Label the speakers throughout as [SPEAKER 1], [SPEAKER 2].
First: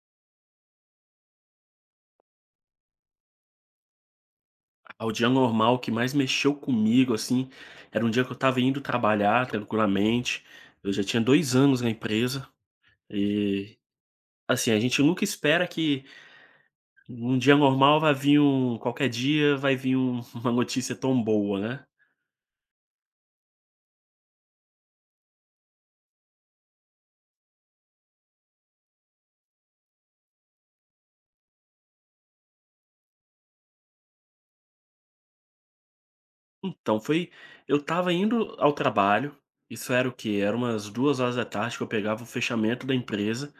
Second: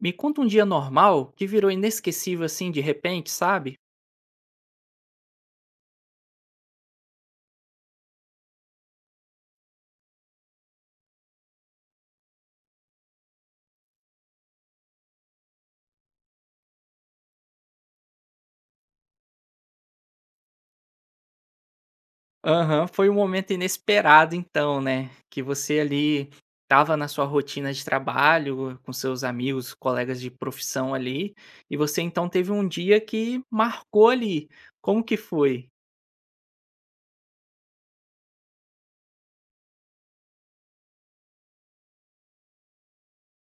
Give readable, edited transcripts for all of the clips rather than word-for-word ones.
[SPEAKER 1] Me conta um dia normal que virou inesquecível assim de repente, sabe?
[SPEAKER 2] Ao dia normal o que mais mexeu comigo, assim, era um dia que eu estava indo trabalhar tranquilamente. Eu já tinha 2 anos na empresa e, assim, a gente nunca espera que num dia normal vai vir um qualquer dia vai vir um uma notícia tão boa, né.
[SPEAKER 1] Aham, foi um momento inesperado então, né? Que você ali estava na sua rotina de trabalho, com seus amigos, colegas de profissão ali, e você então teve um dia que marcou ali. Como que foi?
[SPEAKER 2] Então foi eu estava indo ao trabalho, isso era o quê? Era umas duas horas da tarde que eu pegava o fechamento da empresa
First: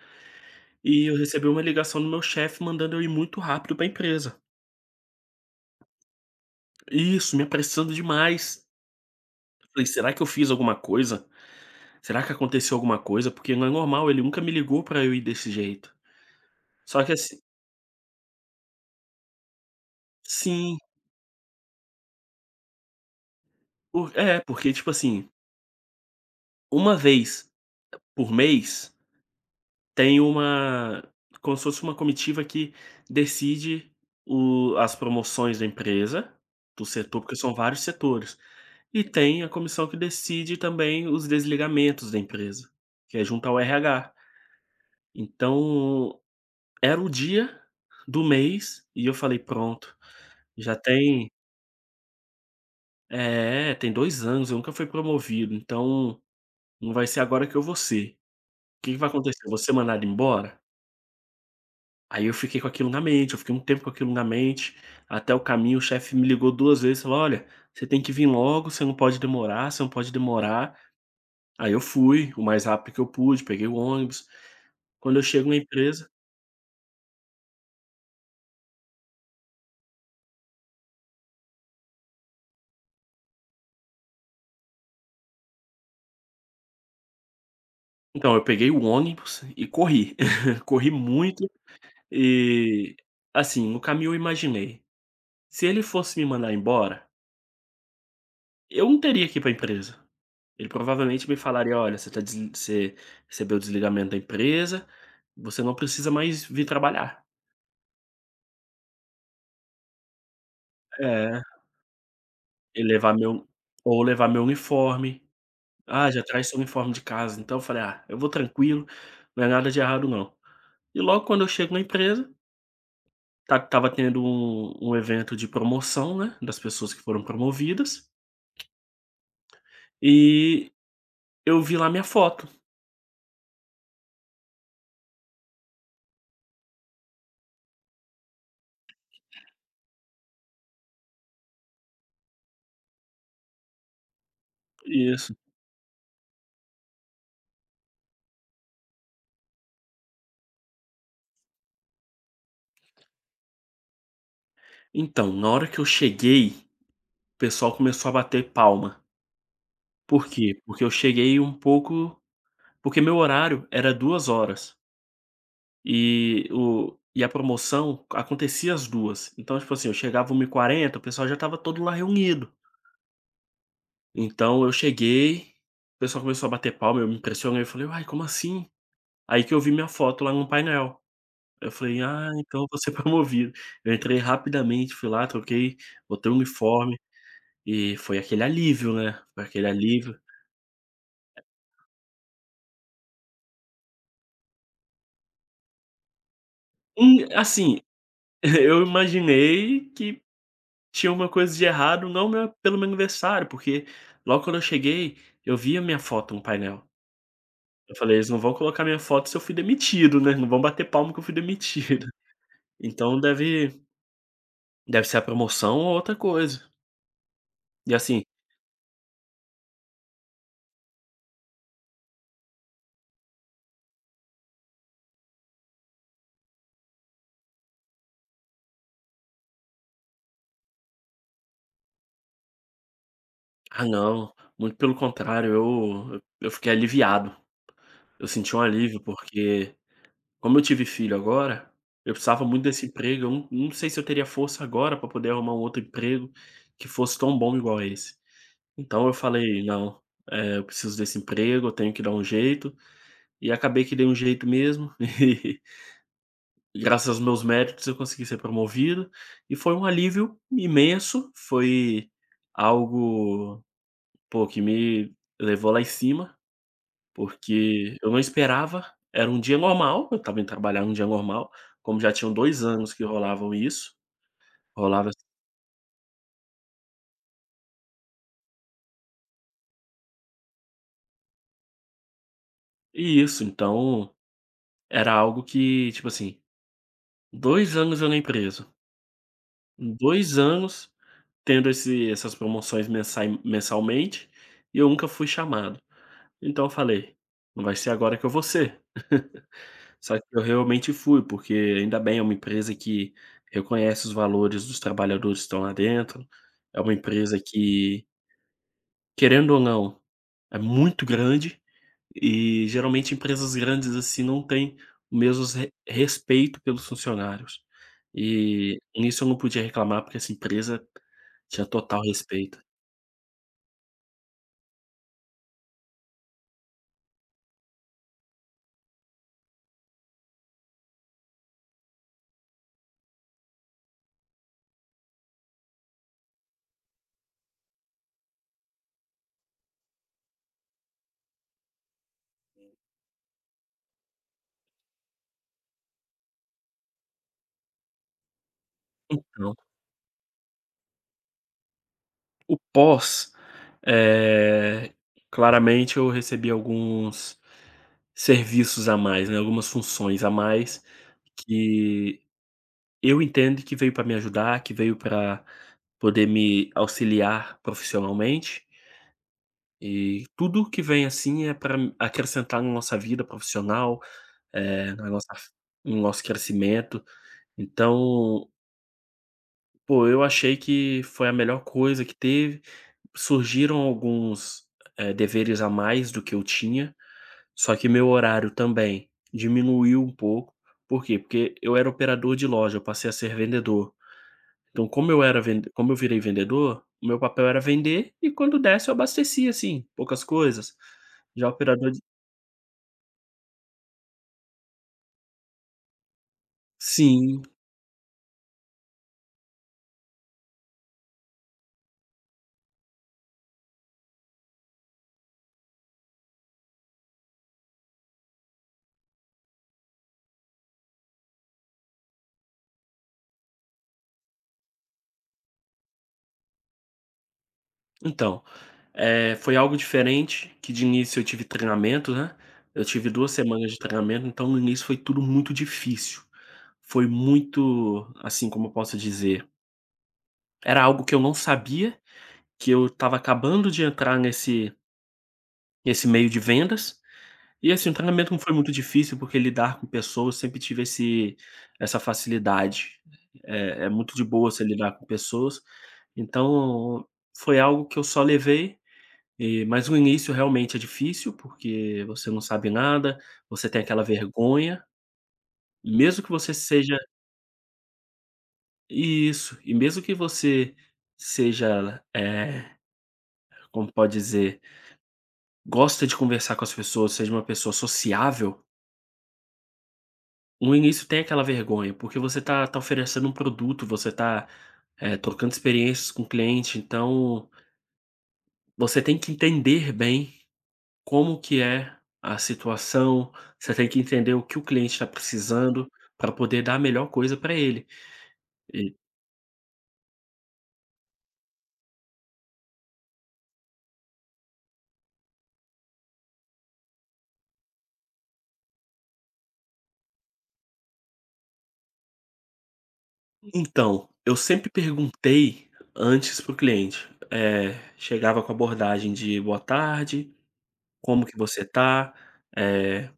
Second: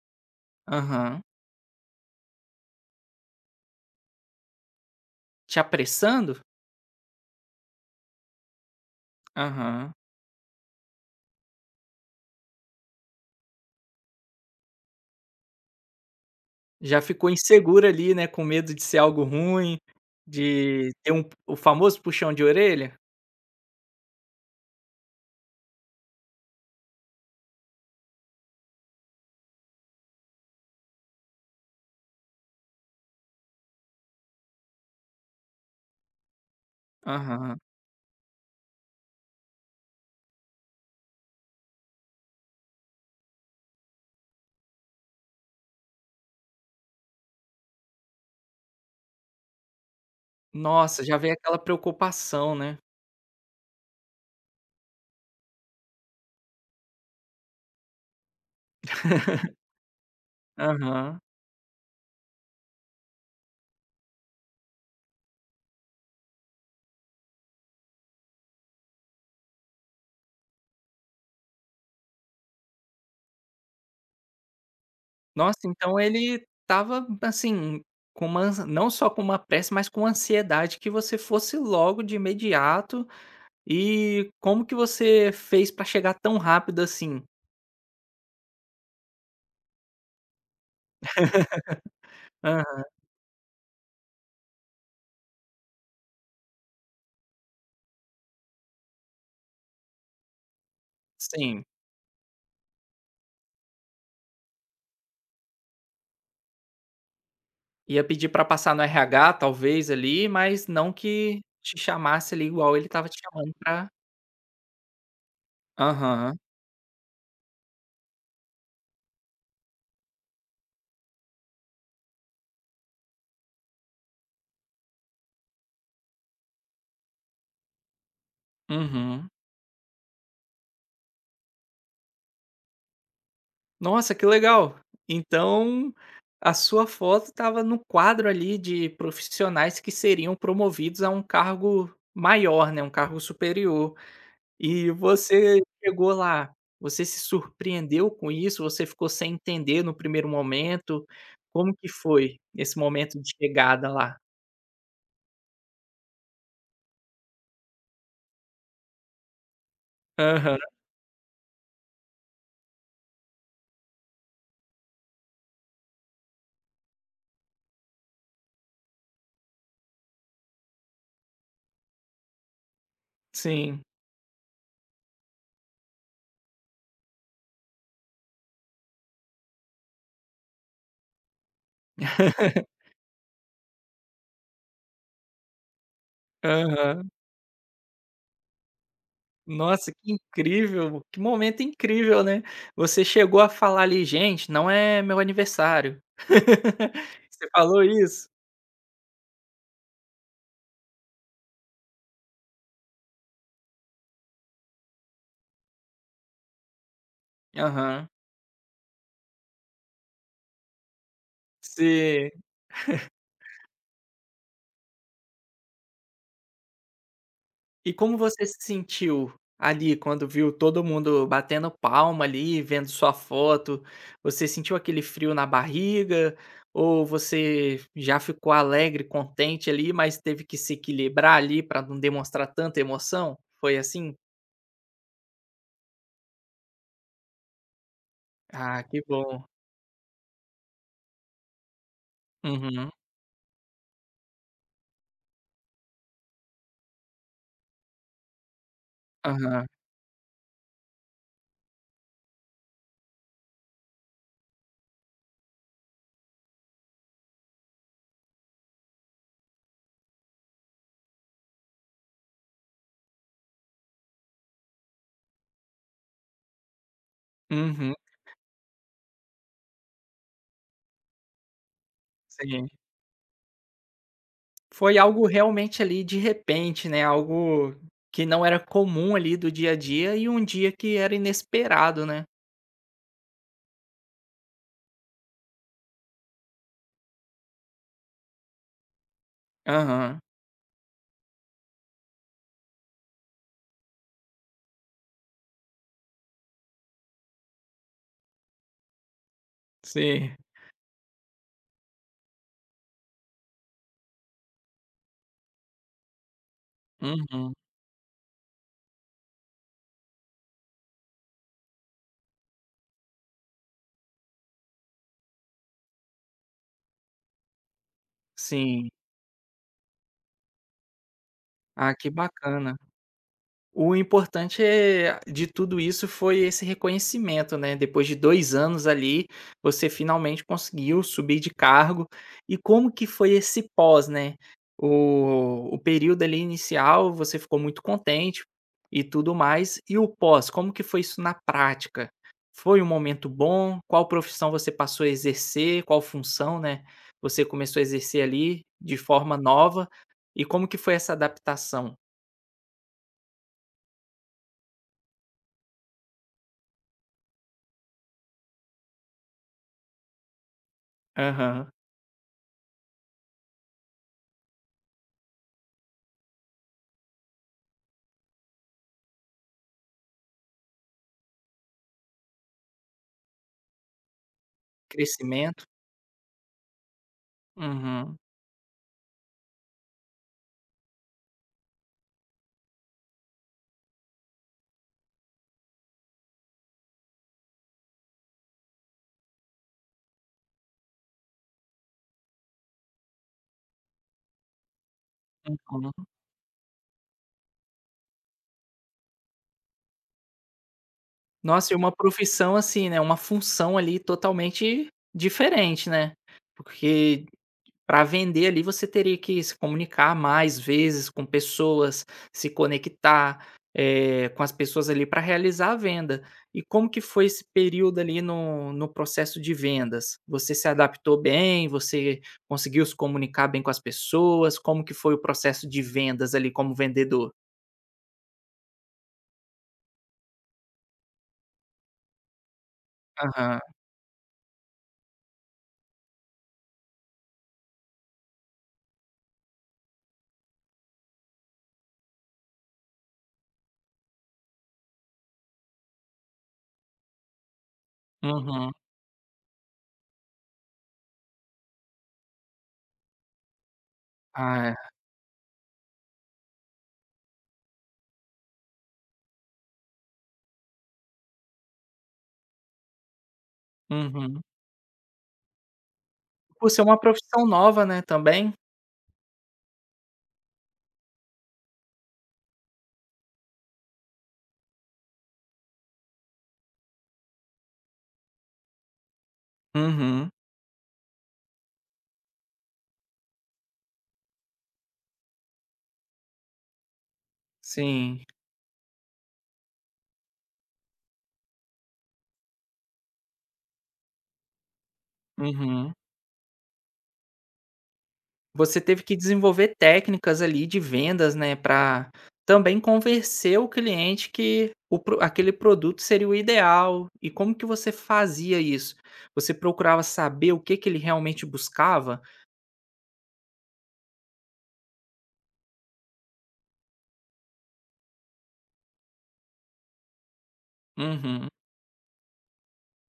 [SPEAKER 2] e eu
[SPEAKER 1] Aham.
[SPEAKER 2] recebi uma ligação do meu chefe mandando eu ir muito rápido para empresa.
[SPEAKER 1] Te apressando?
[SPEAKER 2] Isso, me apressando demais. Falei:
[SPEAKER 1] Aham.
[SPEAKER 2] "Será que eu fiz alguma coisa? Será que aconteceu alguma coisa? Porque não é normal, ele nunca me ligou pra eu ir desse jeito".
[SPEAKER 1] Já
[SPEAKER 2] Só que
[SPEAKER 1] ficou
[SPEAKER 2] assim
[SPEAKER 1] insegura ali, né? Com medo de ser algo ruim,
[SPEAKER 2] sim,
[SPEAKER 1] de ter um, o famoso puxão de orelha?
[SPEAKER 2] por é, porque, tipo assim, uma vez por mês tem uma como se fosse uma comitiva que decide o as promoções da empresa, do setor, porque são
[SPEAKER 1] Aham.
[SPEAKER 2] vários setores. E tem a comissão que decide também os desligamentos da empresa, que é junto ao RH. Então era o dia do mês e eu falei: "Pronto, já
[SPEAKER 1] Nossa, já
[SPEAKER 2] tem"
[SPEAKER 1] veio aquela preocupação, né?
[SPEAKER 2] é, tem 2 anos, eu nunca fui promovido, então não vai ser agora que eu vou ser. O que que vai acontecer? Eu vou ser mandado embora?
[SPEAKER 1] Aham.
[SPEAKER 2] Aí eu fiquei com aquilo na mente, eu fiquei um tempo com aquilo na mente, até o caminho o chefe me ligou 2 vezes, falou: "Olha, você tem que vir logo, você não pode demorar, você não pode demorar". Aí eu fui o mais rápido que eu pude, peguei o ônibus. Quando eu chego na
[SPEAKER 1] Nossa, então
[SPEAKER 2] empresa
[SPEAKER 1] ele estava, assim, com uma ansi não só com uma pressa, mas com ansiedade que você fosse logo de imediato. E como que você fez pra chegar tão rápido assim?
[SPEAKER 2] então, eu peguei o ônibus e corri. Corri muito
[SPEAKER 1] Aham,
[SPEAKER 2] e, assim, no caminho eu imaginei, se ele fosse me mandar embora, eu não teria que ir para a empresa. Ele provavelmente me
[SPEAKER 1] sim.
[SPEAKER 2] falaria: "Olha, você tá desli você recebeu o desligamento da empresa, você não precisa mais vir trabalhar".
[SPEAKER 1] Ia pedir pra passar no RH talvez ali, mas não que
[SPEAKER 2] É,
[SPEAKER 1] te chamasse ali igual
[SPEAKER 2] e
[SPEAKER 1] ele estava
[SPEAKER 2] levar
[SPEAKER 1] te
[SPEAKER 2] meu
[SPEAKER 1] chamando pra
[SPEAKER 2] ou levar meu uniforme. "Ah, já
[SPEAKER 1] aham,
[SPEAKER 2] traz seu uniforme de casa", então eu falei: "Ah, eu vou tranquilo, não é nada de errado não". E logo quando eu chego na empresa, ta estava tendo um evento de promoção, né, das pessoas que foram promovidas,
[SPEAKER 1] uhum.
[SPEAKER 2] e eu vi lá minha foto.
[SPEAKER 1] Nossa, que legal. Então, a sua foto estava no quadro ali de profissionais que seriam promovidos a um cargo maior, né, um cargo superior. E
[SPEAKER 2] Isso.
[SPEAKER 1] você chegou lá, você se surpreendeu com isso? Você ficou sem entender no primeiro momento? Como que foi esse momento de chegada lá?
[SPEAKER 2] Então, na hora que eu cheguei, o pessoal começou a bater palma. Por
[SPEAKER 1] Aham,
[SPEAKER 2] quê? Porque eu cheguei um pouco porque meu horário era 2 horas e o e a promoção acontecia às 2. Então, tipo assim, eu chegava 13h40, o pessoal já estava todo lá reunido.
[SPEAKER 1] sim.
[SPEAKER 2] Então eu cheguei, o pessoal começou a bater palma, eu me impressionei, eu falei: "Uai, como assim?". Aí que eu vi minha foto lá no painel. Eu falei: "Ah, então eu vou ser promovido". Eu entrei rapidamente, fui lá, troquei, botei o uniforme
[SPEAKER 1] Aham.
[SPEAKER 2] e foi aquele alívio, né, foi aquele
[SPEAKER 1] Nossa, que
[SPEAKER 2] alívio.
[SPEAKER 1] incrível, que momento incrível, né. Você chegou a falar ali: "Gente, não é meu aniversário". Você
[SPEAKER 2] Assim,
[SPEAKER 1] falou isso?
[SPEAKER 2] eu imaginei que tinha uma coisa de errado, não meu pelo meu aniversário, porque logo quando eu cheguei, eu vi a minha foto no painel. Eu
[SPEAKER 1] Aham.
[SPEAKER 2] falei: "Eles não vão colocar minha foto se eu fui demitido, né, não vão bater palma que eu fui demitido".
[SPEAKER 1] Sim.
[SPEAKER 2] Então deve deve ser a promoção ou outra coisa.
[SPEAKER 1] E
[SPEAKER 2] E
[SPEAKER 1] como
[SPEAKER 2] assim
[SPEAKER 1] você se sentiu ali quando viu todo mundo batendo palma ali, vendo sua foto? Você sentiu aquele frio na barriga ou você já ficou alegre, contente ali, mas teve que se equilibrar ali para não demonstrar tanta emoção? Foi
[SPEAKER 2] ah
[SPEAKER 1] assim?
[SPEAKER 2] não, muito pelo contrário, eu fiquei aliviado. Eu senti um
[SPEAKER 1] Ah, que
[SPEAKER 2] alívio,
[SPEAKER 1] bom.
[SPEAKER 2] porque como eu tive filho agora, eu precisava muito desse
[SPEAKER 1] Uhum.
[SPEAKER 2] emprego, eu não sei se eu teria força agora para poder arrumar um outro emprego que fosse tão bom igual esse. Então eu falei:
[SPEAKER 1] Aham.
[SPEAKER 2] "Não, eu preciso desse emprego, eu tenho que dar um jeito", e acabei que dei um jeito mesmo, e graças aos meus méritos eu consegui ser promovido, e foi um alívio imenso, foi algo, pô, que me levou lá em cima.
[SPEAKER 1] Uhum,
[SPEAKER 2] Porque eu não esperava, era um dia normal, eu estava indo trabalhar num dia normal, como já tinham 2
[SPEAKER 1] sim.
[SPEAKER 2] anos que rolavam isso,
[SPEAKER 1] Foi
[SPEAKER 2] rolava
[SPEAKER 1] algo realmente ali de repente, né, algo que não era comum ali do dia a dia e um dia que era inesperado, né.
[SPEAKER 2] isso, então era algo que, tipo assim, 2 anos eu na empresa,
[SPEAKER 1] Aham,
[SPEAKER 2] 2 anos tendo esse essas promoções mensai mensalmente, e eu nunca fui chamado. Então eu falei: "Não vai ser agora que eu vou ser". Só que
[SPEAKER 1] sim.
[SPEAKER 2] eu realmente fui, porque ainda bem, é uma empresa que reconhece os valores dos trabalhadores que estão lá dentro, é uma empresa
[SPEAKER 1] Uhum,
[SPEAKER 2] que, querendo ou não, é muito grande e geralmente empresas grandes assim não têm o mesmo re- respeito pelos funcionários. E
[SPEAKER 1] sim.
[SPEAKER 2] nisso eu não podia reclamar, porque essa empresa tinha
[SPEAKER 1] Ah,
[SPEAKER 2] total
[SPEAKER 1] que
[SPEAKER 2] respeito.
[SPEAKER 1] bacana. O importante é de tudo isso foi esse reconhecimento, né, depois de 2 anos ali, você finalmente conseguiu subir de cargo. E como que foi esse pós, né? O período ali inicial você ficou muito contente e tudo mais, e o pós, como que foi isso na prática? Foi um momento bom? Qual profissão você passou a exercer? Qual função, né, você começou a exercer ali de forma
[SPEAKER 2] Então,
[SPEAKER 1] nova? E como que foi essa adaptação?
[SPEAKER 2] o pós, eh, claramente eu recebi alguns serviços a mais, né, algumas funções a mais,
[SPEAKER 1] Aham.
[SPEAKER 2] que eu entendo que veio para me ajudar, que veio para poder me auxiliar profissionalmente, e tudo que vem, assim, é para acrescentar na nossa vida profissional, na nossa
[SPEAKER 1] Crescimento.
[SPEAKER 2] no nosso crescimento.
[SPEAKER 1] Uhum,
[SPEAKER 2] Então, pô, eu achei que foi a melhor coisa que teve surgiram alguns, deveres a mais do que eu tinha, só que meu horário também diminuiu um pouco. Por quê? Porque eu era operador de loja, eu passei a ser vendedor. Então como eu era vende como eu
[SPEAKER 1] uhum.
[SPEAKER 2] virei vendedor, o meu papel era vender e quando desse eu abastecia, assim, poucas coisas. Já
[SPEAKER 1] Nossa, e
[SPEAKER 2] operador
[SPEAKER 1] uma
[SPEAKER 2] de
[SPEAKER 1] profissão assim, né, uma função ali totalmente diferente, né, porque
[SPEAKER 2] sim.
[SPEAKER 1] para vender ali você teria que se comunicar mais vezes com pessoas, se conectar, eh, com as pessoas ali para realizar a venda. E como que foi esse período ali no processo de vendas? Você se adaptou bem? Você conseguiu se comunicar bem com as pessoas? Como que foi o processo de vendas ali como vendedor?
[SPEAKER 2] Então, foi algo diferente, que de início eu tive treinamento, né, eu tive duas
[SPEAKER 1] Aham,
[SPEAKER 2] semanas de treinamento, então no início foi tudo muito difícil. Foi muito, assim, como eu posso dizer, era algo que eu não sabia, que eu estava acabando de entrar nesse meio de vendas, e assim, o treinamento não foi muito
[SPEAKER 1] uhum.
[SPEAKER 2] difícil, porque lidar com pessoas eu sempre tive esse essa facilidade. É é muito de boa você
[SPEAKER 1] Ah, é.
[SPEAKER 2] lidar com pessoas, então foi algo que eu só levei e mas o início realmente é difícil, porque você não sabe nada, você tem aquela
[SPEAKER 1] Uhum.
[SPEAKER 2] vergonha, mesmo que você
[SPEAKER 1] Por ser uma
[SPEAKER 2] seja
[SPEAKER 1] profissão nova, né, também.
[SPEAKER 2] isso, e mesmo que você seja, como pode dizer, gosta de conversar com as pessoas, seja uma pessoa sociável,
[SPEAKER 1] Uhum.
[SPEAKER 2] no início tem aquela vergonha, porque você tá oferecendo um produto, você tá, trocando experiências com o cliente, então
[SPEAKER 1] Sim.
[SPEAKER 2] você tem que entender bem como que é a situação, você tem que entender o que o cliente está precisando
[SPEAKER 1] Uhum.
[SPEAKER 2] para poder dar a melhor coisa para ele.
[SPEAKER 1] Você
[SPEAKER 2] E
[SPEAKER 1] teve que desenvolver técnicas ali de vendas, né, pra também convencer o cliente que o pro aquele produto seria o ideal. E como que você fazia isso? Você procurava saber o que que ele realmente buscava?
[SPEAKER 2] então, eu sempre perguntei antes para o cliente. Chegava com a abordagem de boa tarde, como que
[SPEAKER 1] Uhum.
[SPEAKER 2] você está, eh,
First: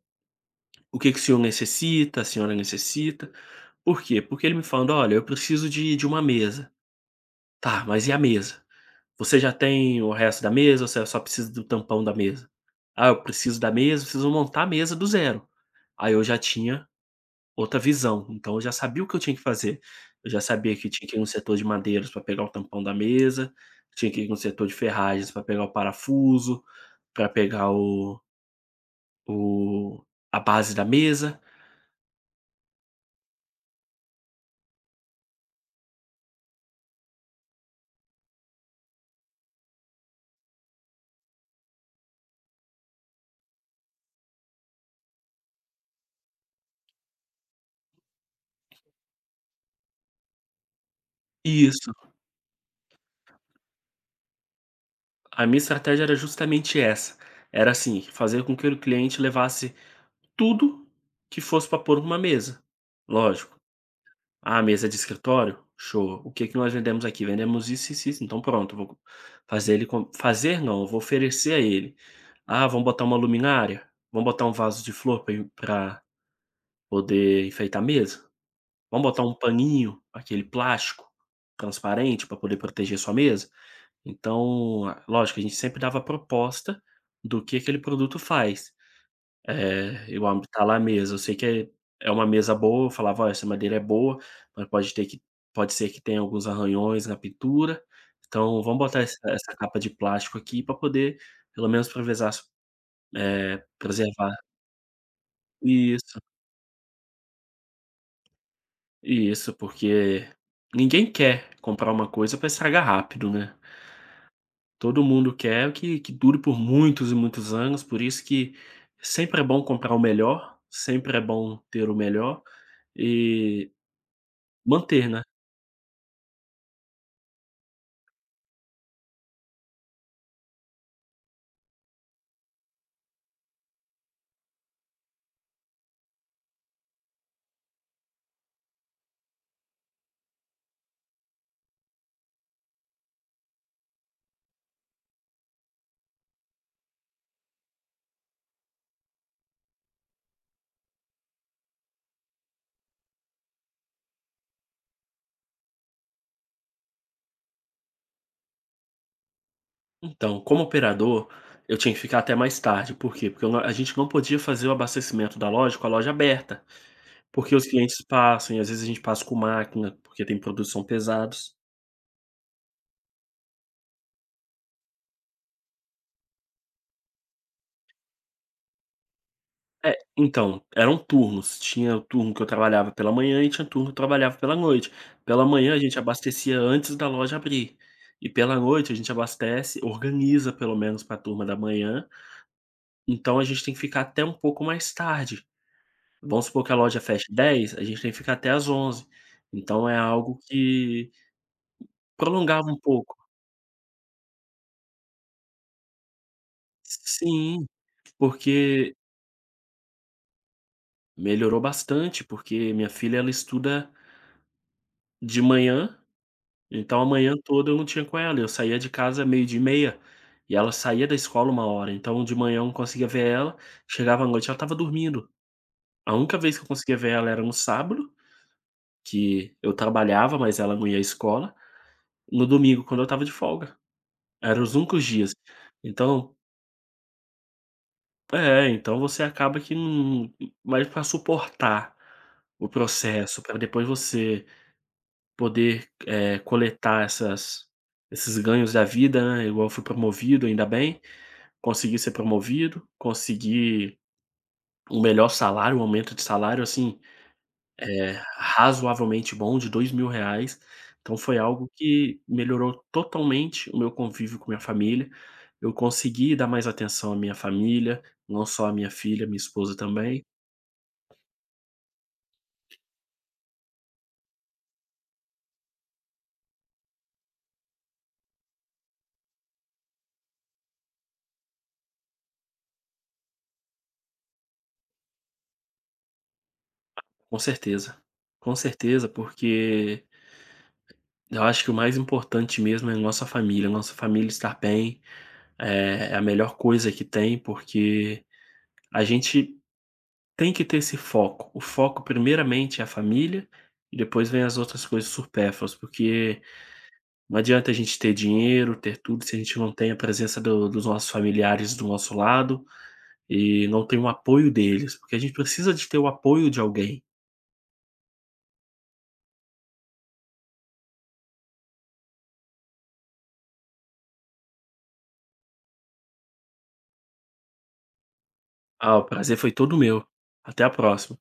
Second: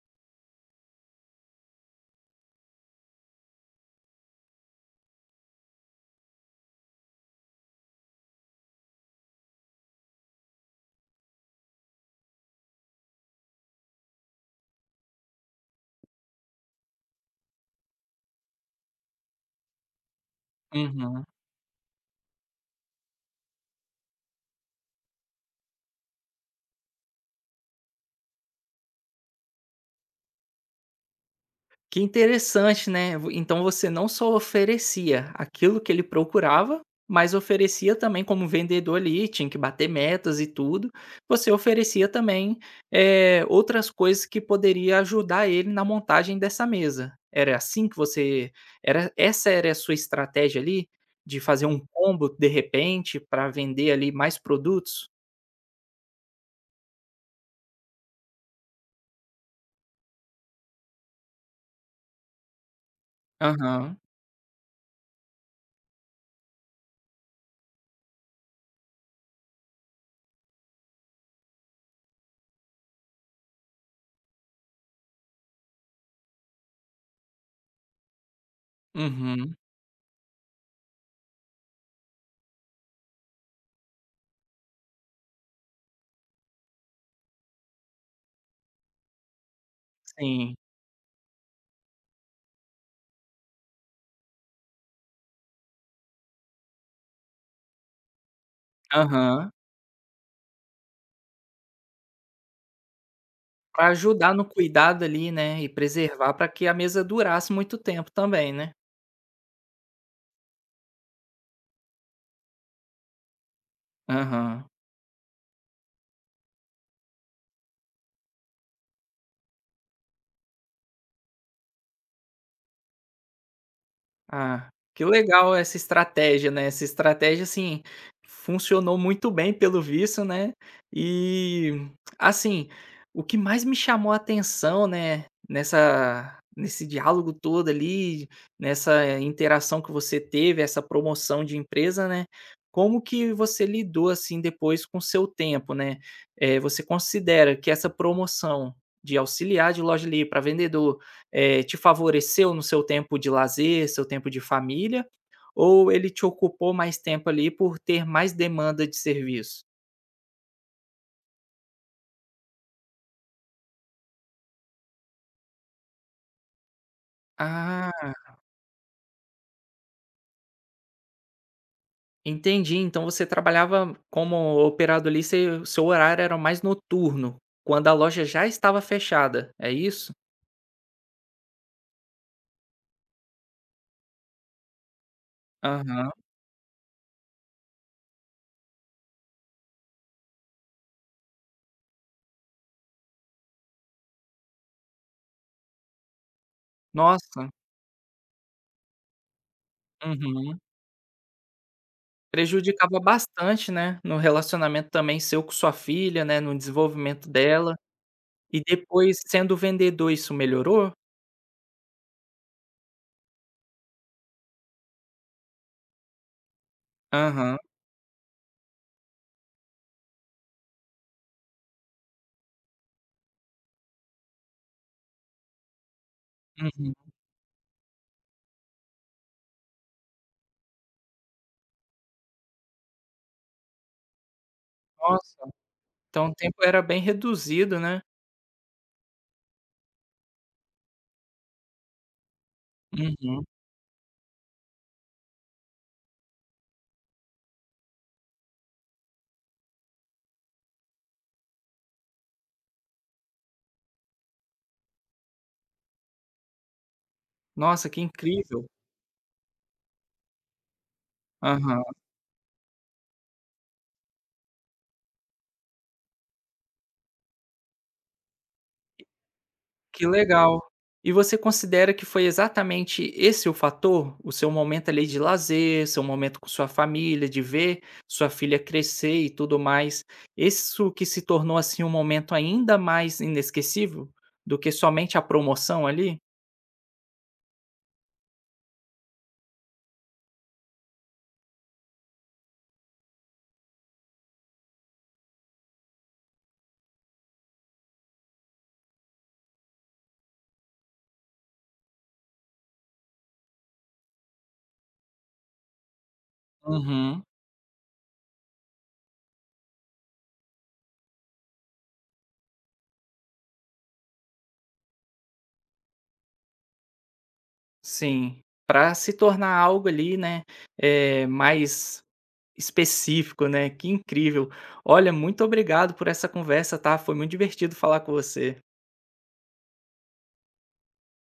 [SPEAKER 2] o que que o senhor necessita, a senhora necessita. Por quê? Porque ele me falando, olha, eu preciso de uma mesa. Tá, mas e a mesa? Você já tem o resto da mesa ou você só precisa do tampão da mesa? "Ah, eu preciso da mesa, preciso montar a mesa do zero". Aí eu já tinha outra visão, então eu já sabia o que eu tinha que fazer. Eu já sabia que tinha que ir
[SPEAKER 1] Uhum.
[SPEAKER 2] no setor de madeiras para pegar o tampão da mesa, tinha que ir no setor de ferragens para pegar o parafuso, para pegar o a base da mesa.
[SPEAKER 1] Que interessante, né. Vo Então você não só oferecia aquilo que ele procurava, mas oferecia também como vendedor ali, tinha que bater metas e tudo, você oferecia também, eh, outras coisas que poderia ajudar ele na montagem dessa mesa. Era assim que você era a sua estratégia ali? De fazer um
[SPEAKER 2] Isso,
[SPEAKER 1] combo de repente para vender ali mais produtos?
[SPEAKER 2] a minha estratégia era justamente essa, era assim, fazer com que o cliente levasse tudo que fosse para pôr numa mesa, lógico.
[SPEAKER 1] Aham.
[SPEAKER 2] "Ah, mesa de escritório? Show. O que que nós vendemos aqui? Vendemos isso, isso, isso. Então pronto, eu vou fazer ele com" fazer não, eu vou oferecer a ele. "Ah, vamos botar uma luminária? Vamos botar um vaso de flor para poder enfeitar a mesa? Vamos botar um
[SPEAKER 1] Uhum.
[SPEAKER 2] paninho, aquele plástico transparente para poder proteger sua mesa?" Então, a- lógico, a gente sempre dava a proposta do que aquele produto faz. É, eu amo
[SPEAKER 1] Sim.
[SPEAKER 2] estar lá à mesa, eu sei que é é uma mesa boa, eu falava: "Ó, essa madeira é boa, mas pode ter que pode ser que tenha alguns arranhões na pintura, então vamos botar essa
[SPEAKER 1] Aham.
[SPEAKER 2] essa capa de plástico aqui para poder, pelo menos prevezar
[SPEAKER 1] Pra ajudar
[SPEAKER 2] preservar".
[SPEAKER 1] no cuidado ali, né, e
[SPEAKER 2] Isso,
[SPEAKER 1] preservar para que a mesa durasse muito tempo também, né.
[SPEAKER 2] isso, porque ninguém quer comprar uma coisa para estragar rápido, né.
[SPEAKER 1] Aham.
[SPEAKER 2] Todo mundo quer que dure por muitos e muitos anos, por isso que sempre é bom comprar o melhor, sempre é bom ter o melhor, e
[SPEAKER 1] Ah, que
[SPEAKER 2] manter, né.
[SPEAKER 1] legal essa estratégia, né, essa estratégia, assim, funcionou muito bem pelo visto, né, e, assim, o que mais me chamou a atenção, né, nessa nesse diálogo todo ali, nessa eh, interação que você teve, essa promoção de empresa, né, como que você lidou, assim, depois com o seu tempo, né, eh, você considera que essa promoção de auxiliar de loja ali para vendedor eh, te favoreceu no seu tempo de lazer, seu tempo de família, ou ele te ocupou mais tempo ali por ter mais demanda de serviço?
[SPEAKER 2] Então, como operador, eu tinha que ficar até mais tarde, por quê? Porque eu não a gente não podia fazer o abastecimento da loja com a loja aberta, porque os clientes
[SPEAKER 1] Ah,
[SPEAKER 2] passam e às vezes a gente passa com máquina, porque tem produtos que são pesados.
[SPEAKER 1] entendi. Então você trabalhava como operador ali, seu horário era mais noturno, quando a loja já estava fechada, é
[SPEAKER 2] É,
[SPEAKER 1] isso?
[SPEAKER 2] então, eram turnos, tinha o turno que eu trabalhava pela manhã e tinha turno que eu trabalhava pela noite. Pela manhã a gente
[SPEAKER 1] Aham.
[SPEAKER 2] abastecia antes da loja abrir, e pela noite a gente abastece, organiza pelo menos para a turma da manhã, então a gente tem que ficar até um pouco mais tarde. Vamos supor que a loja feche
[SPEAKER 1] Nossa,
[SPEAKER 2] dez, a gente tem que ficar até às onze. Então é algo
[SPEAKER 1] uhum.
[SPEAKER 2] que prolongava um
[SPEAKER 1] Prejudicava
[SPEAKER 2] pouco.
[SPEAKER 1] bastante, né, no relacionamento também seu com sua filha, né, no desenvolvimento
[SPEAKER 2] Sim,
[SPEAKER 1] dela. E
[SPEAKER 2] porque
[SPEAKER 1] depois sendo vendedor isso melhorou?
[SPEAKER 2] melhorou bastante, porque minha filha ela estuda de manhã, então a manhã
[SPEAKER 1] Aham,
[SPEAKER 2] toda eu não tinha com ela, eu saía de casa meio-dia e meia, e ela saía da escola uma hora. Então de manhã eu não conseguia ver ela, chegava à noite ela estava dormindo. A única vez que eu
[SPEAKER 1] uhum.
[SPEAKER 2] conseguia ver ela era no sábado, que eu trabalhava, mas ela não ia à escola, no domingo quando eu estava de folga. Eram os únicos dias.
[SPEAKER 1] Nossa, então o
[SPEAKER 2] Então
[SPEAKER 1] tempo era bem reduzido, né.
[SPEAKER 2] é, então você acaba que não mas para suportar o processo,
[SPEAKER 1] Uhum.
[SPEAKER 2] para depois você poder, coletar essas esses ganhos da vida, né, igual eu fui promovido, ainda bem, consegui ser promovido, consegui um melhor salário, um aumento de salário, assim
[SPEAKER 1] Nossa, que incrível.
[SPEAKER 2] razoavelmente bom de 2.000 reais, então foi algo
[SPEAKER 1] Aham,
[SPEAKER 2] que melhorou totalmente o meu convívio com minha família. Eu consegui dar mais atenção à minha família, não só à minha filha, minha esposa
[SPEAKER 1] que
[SPEAKER 2] também.
[SPEAKER 1] legal. E você considera que foi exatamente esse o fator? O seu momento ali de lazer, seu momento com sua família, de ver sua filha crescer e tudo mais, isso que se tornou, assim, um momento ainda mais inesquecível do que somente a promoção ali?
[SPEAKER 2] Com certeza, com certeza, porque eu acho que o mais importante mesmo é nossa família estar bem, é a melhor coisa que tem, porque a gente tem que ter esse foco. O foco primeiramente é a família e depois vem as outras coisas supérfluas, porque
[SPEAKER 1] Uhum,
[SPEAKER 2] não adianta a gente ter dinheiro, ter tudo, se a gente não tem a presença do dos nossos familiares do nosso lado e não tem o apoio deles, porque a gente precisa de ter o apoio de alguém.
[SPEAKER 1] sim. Para se tornar algo ali, né, eh, mais específico, né, que incrível. Olha, muito obrigado por essa conversa, tá, foi muito divertido falar com você.
[SPEAKER 2] "Ah, o prazer foi todo meu. Até a próxima."